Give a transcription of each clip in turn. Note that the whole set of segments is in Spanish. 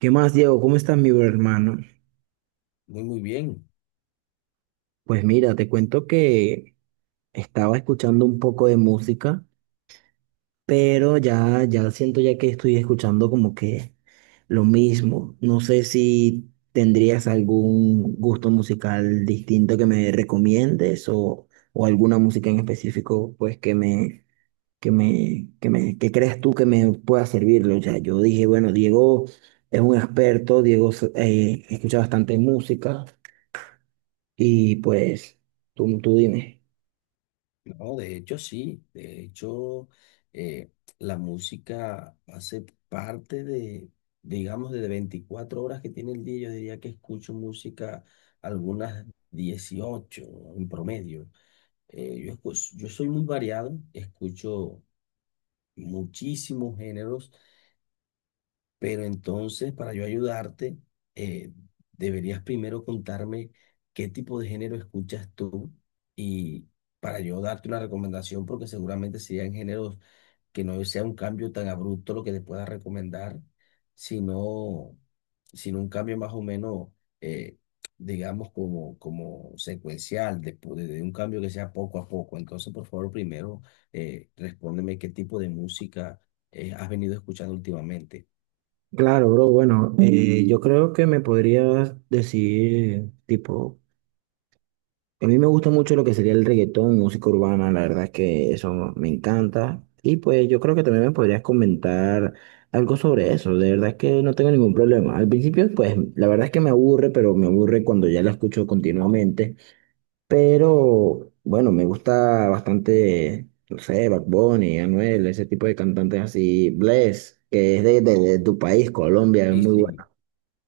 ¿Qué más, Diego? ¿Cómo estás, mi bro hermano? Muy bien. Pues mira, te cuento que estaba escuchando un poco de música, pero ya, ya siento ya que estoy escuchando como que lo mismo. No sé si tendrías algún gusto musical distinto que me recomiendes o alguna música en específico, pues que me, que creas tú que me pueda servirlo. O sea, yo dije, bueno, Diego es un experto, Diego escucha bastante música. Y pues, tú dime. No, de hecho, sí. De hecho, eh, la música hace parte de, digamos, de 24 horas que tiene el día. Yo diría que escucho música algunas 18 en promedio. Yo soy muy variado, escucho muchísimos géneros. Pero entonces, para yo ayudarte, eh, deberías primero contarme qué tipo de género escuchas tú y para yo darte una recomendación, porque seguramente serían géneros que no sea un cambio tan abrupto lo que te pueda recomendar, sino, sino un cambio más o menos, eh, digamos, como secuencial, de un cambio que sea poco a poco. Entonces, por favor, primero, respóndeme qué tipo de música, has venido escuchando últimamente. Claro, bro, bueno, yo creo que me podrías decir, tipo, a mí me gusta mucho lo que sería el reggaetón, música urbana, la verdad es que eso me encanta. Y pues yo creo que también me podrías comentar algo sobre eso, de verdad es que no tengo ningún problema. Al principio, pues, la verdad es que me aburre, pero me aburre cuando ya la escucho continuamente. Pero bueno, me gusta bastante, no sé, Bad Bunny, Anuel, ese tipo de cantantes así. Bless, que es de tu país, Colombia, es Sí, muy bueno. sí,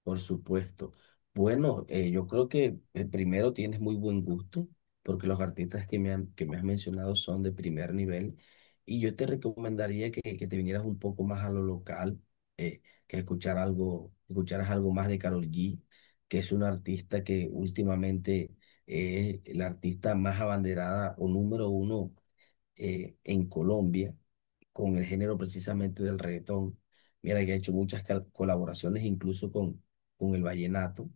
por supuesto. Bueno, yo creo que primero tienes muy buen gusto, porque los artistas que me has mencionado son de primer nivel, y yo te recomendaría que te vinieras un poco más a lo local, eh, que escucharas algo más de Karol G, que es una artista que últimamente es la artista más abanderada o número uno, en Colombia con el género precisamente del reggaetón. Mira que ha hecho muchas colaboraciones incluso con el vallenato.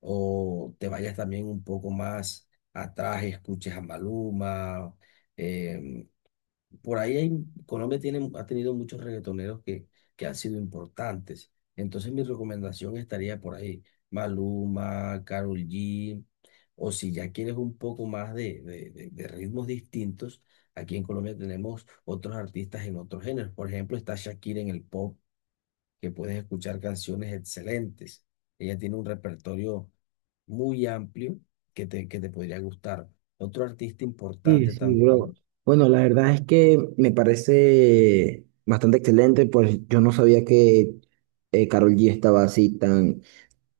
O te vayas también un poco más atrás, escuches a Maluma, eh, por ahí Colombia tiene, ha tenido muchos reggaetoneros que han sido importantes. Entonces mi recomendación estaría por ahí, Maluma, Karol G, o si ya quieres un poco más de ritmos distintos, aquí en Colombia tenemos otros artistas en otros géneros. Por ejemplo, está Shakira en el pop, que puedes escuchar canciones excelentes. Ella tiene un repertorio muy amplio que te podría gustar. Otro artista Sí, importante sí, bro. también Bueno, la verdad es que me parece bastante excelente, pues yo no sabía que Karol G estaba así tan,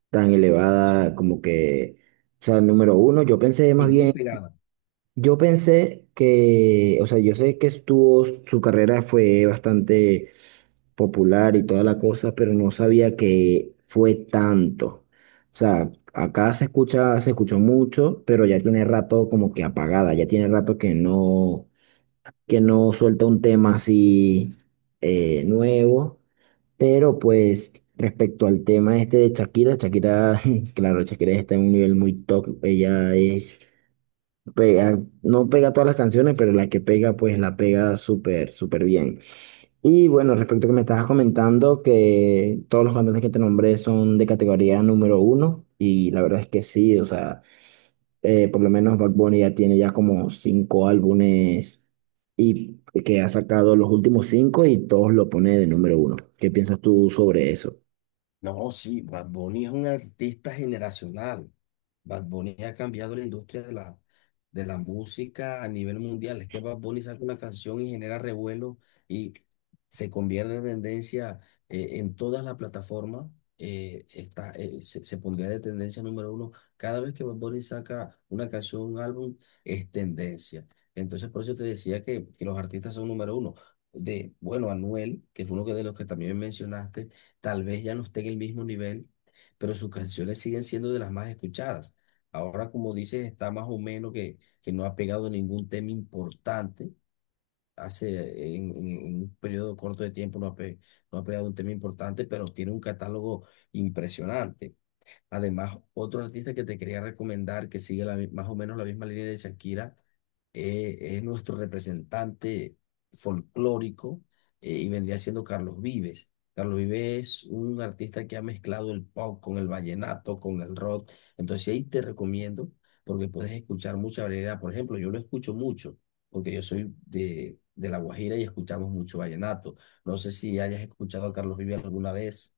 tan elevada, como que, o sea, número uno. Yo pensé y más muy bien. pegada. Yo pensé que, o sea, yo sé que estuvo, su carrera fue bastante popular y toda la cosa, pero no sabía que fue tanto. O sea, acá se escucha, se escuchó mucho, pero ya tiene rato como que apagada, ya tiene rato que no suelta un tema así nuevo. Pero pues respecto al tema este de Shakira, Shakira, claro, Shakira está en un nivel muy top. Ella es, pega, no pega todas las canciones, pero la que pega, pues la pega súper, súper bien. Y bueno, respecto a que me estabas comentando que todos los cantones que te nombré son de categoría número uno y la verdad es que sí, o sea, por lo menos Bad Bunny ya tiene ya como cinco álbumes y que ha sacado los últimos cinco y todos lo pone de número uno. ¿Qué piensas tú sobre eso? No, sí, Bad Bunny es un artista generacional. Bad Bunny ha cambiado la industria de la música a nivel mundial. Es que Bad Bunny saca una canción y genera revuelo y se convierte en tendencia, en todas las plataformas. Se pondría de tendencia número uno. Cada vez que Bad Bunny saca una canción, un álbum, es tendencia. Entonces, por eso te decía que los artistas son número uno. De, bueno, Anuel, que fue uno de los que también mencionaste, tal vez ya no esté en el mismo nivel, pero sus canciones siguen siendo de las más escuchadas. Ahora, como dices, está más o menos que no ha pegado ningún tema importante. En un periodo corto de tiempo no ha pegado un tema importante, pero tiene un catálogo impresionante. Además, otro artista que te quería recomendar que sigue la más o menos la misma línea de Shakira, es nuestro representante folclórico, y vendría siendo Carlos Vives. Carlos Vives es un artista que ha mezclado el pop con el vallenato, con el rock. Entonces sí, ahí te recomiendo porque puedes escuchar mucha variedad. Por ejemplo, yo lo escucho mucho porque yo soy de La Guajira y escuchamos mucho vallenato. No sé si hayas escuchado a Carlos Vives alguna vez.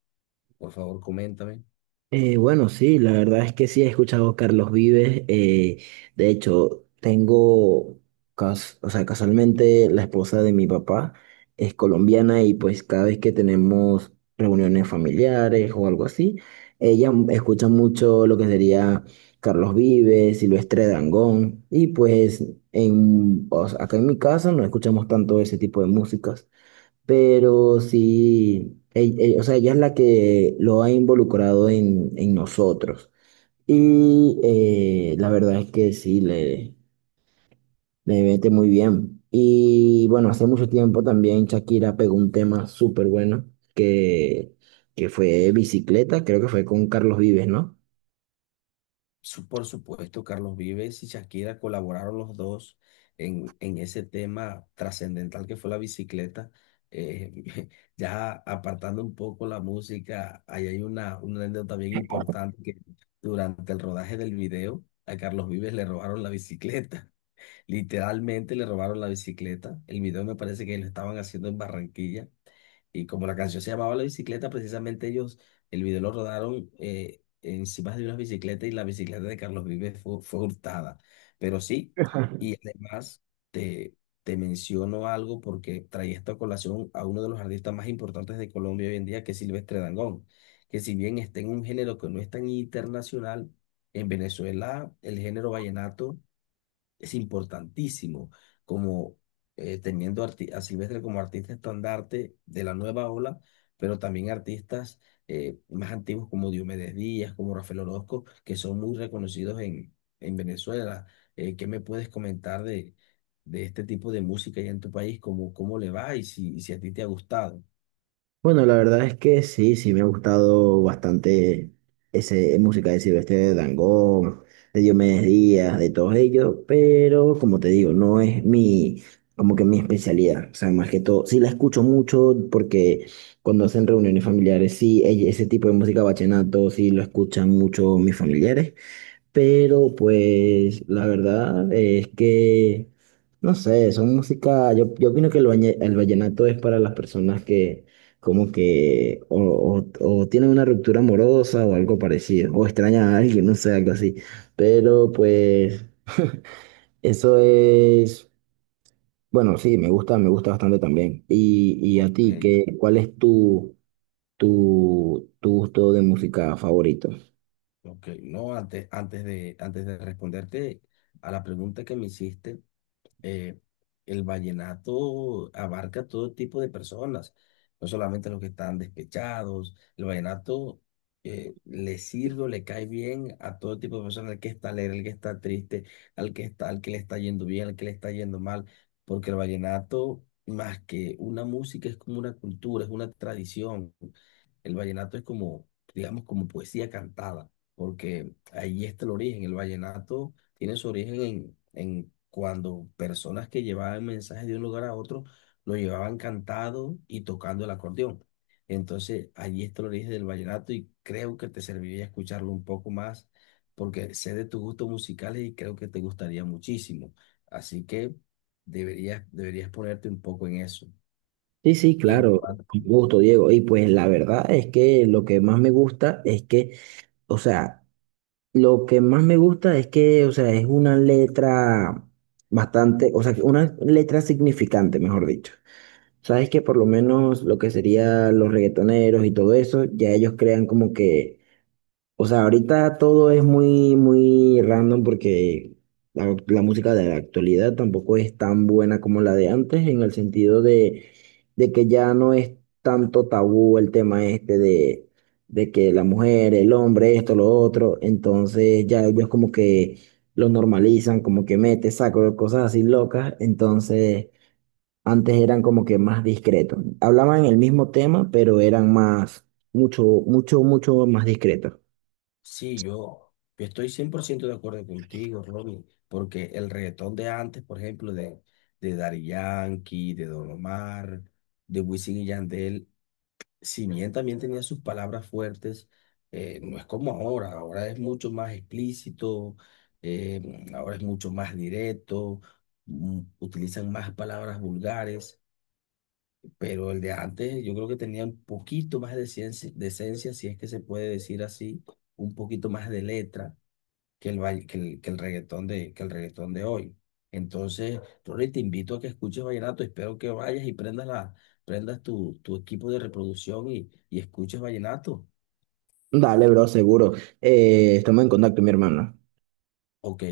Por favor, coméntame. Bueno, sí, la verdad es que sí he escuchado a Carlos Vives. De hecho, tengo, o sea, casualmente la esposa de mi papá es colombiana y pues cada vez que tenemos reuniones familiares o algo así, ella escucha mucho lo que sería Carlos Vives, Silvestre Dangond y pues en, o sea, acá en mi casa no escuchamos tanto ese tipo de músicas pero sí, o sea, ella es la que lo ha involucrado en nosotros. Y la verdad es que sí, le mete muy bien. Y bueno, hace mucho tiempo también Shakira pegó un tema súper bueno, que, que fue bicicleta, creo que fue con Carlos Vives, ¿no? Por supuesto, Carlos Vives y Shakira colaboraron los dos en ese tema trascendental que fue la bicicleta. Eh, ya apartando un poco la música, ahí hay una anécdota bien importante que durante el rodaje del video a Carlos Vives le robaron la bicicleta. Literalmente le robaron la bicicleta. El video me parece que lo estaban haciendo en Barranquilla. Y como la canción se llamaba La bicicleta, precisamente ellos, el video lo rodaron, encima de una bicicleta, y la bicicleta de Carlos Vives fue, fue hurtada. Pero sí, y además te, te menciono algo porque traía esta colación a uno de los artistas más importantes de Colombia hoy en día, que es Silvestre Dangond, que si bien está en un género que no es tan internacional, en Venezuela el género vallenato es importantísimo, como, a Silvestre como artista estandarte de la nueva ola, pero también artistas, más antiguos como Diomedes Díaz, como Rafael Orozco, que son muy reconocidos en Venezuela. ¿Qué me puedes comentar de este tipo de música allá en tu país? ¿Cómo, cómo le va y si a ti te ha gustado? Bueno, la verdad es que sí, sí me ha gustado bastante ese música de Silvestre Dangond, de Diomedes Díaz, de todos ellos, pero como te digo, no es mi, como que mi especialidad. O sea, más que todo, sí la escucho mucho porque cuando hacen reuniones familiares, sí, ese tipo de música vallenato, sí lo escuchan mucho mis familiares. Pero pues la verdad es que, no sé, son música, yo opino que el, el vallenato es para las personas que como que o, o tienen una ruptura amorosa o algo parecido, o extrañan a alguien, no sé, algo así. Pero pues eso es, bueno, sí, me gusta bastante también. Y a Ok, ti, ¿qué, cuál es tu, gusto de música favorito? ok. No, antes de responderte a la pregunta que me hiciste, eh, el vallenato abarca todo tipo de personas, no solamente los que están despechados. El vallenato, le sirve o le cae bien a todo tipo de personas, al que está alegre, al que está triste, al que le está yendo bien, al que le está yendo mal, porque el vallenato, más que una música, es como una cultura, es una tradición. El vallenato es como, digamos, como poesía cantada, porque ahí está el origen. El vallenato tiene su origen en cuando personas que llevaban mensajes de un lugar a otro lo llevaban cantado y tocando el acordeón. Entonces, allí está el origen del vallenato y creo que te serviría escucharlo un poco más, porque sé de tus gustos musicales y creo que te gustaría muchísimo. Así que deberías ponerte un poco en eso. Sí, sí, Y en claro, cuanto con gusto, Diego. Y pues la verdad es que lo que más me gusta es que, o sea, lo que más me gusta es que, o sea, es una letra bastante, o sea, que una letra significante, mejor dicho. Sabes que por lo menos lo que sería los reggaetoneros y todo eso, ya ellos crean como que o sea, ahorita todo es muy, muy random porque la música de la actualidad tampoco es tan buena como la de antes, en el sentido de que ya no es tanto tabú el tema este de que la mujer, el hombre, esto, lo otro. Entonces ya ellos como que lo normalizan, como que mete, saco, cosas así locas. Entonces antes eran como que más discretos. Hablaban el mismo tema, pero eran más, mucho, mucho, mucho más discretos. sí, yo estoy 100% de acuerdo contigo, Ronnie, porque el reggaetón de antes, por ejemplo, de Daddy Yankee, de Don Omar, de Wisin y Yandel, si bien también tenía sus palabras fuertes, no es como ahora, ahora es mucho más explícito, ahora es mucho más directo, utilizan más palabras vulgares, pero el de antes yo creo que tenía un poquito más de ciencia, de esencia, si es que se puede decir así, un poquito más de letra que el reggaetón que el reggaetón de hoy. Entonces, Rory, te invito a que escuches vallenato. Espero que vayas y prendas tu equipo de reproducción y escuches vallenato. Dale, bro, seguro. Estamos en contacto, mi hermano. Ok.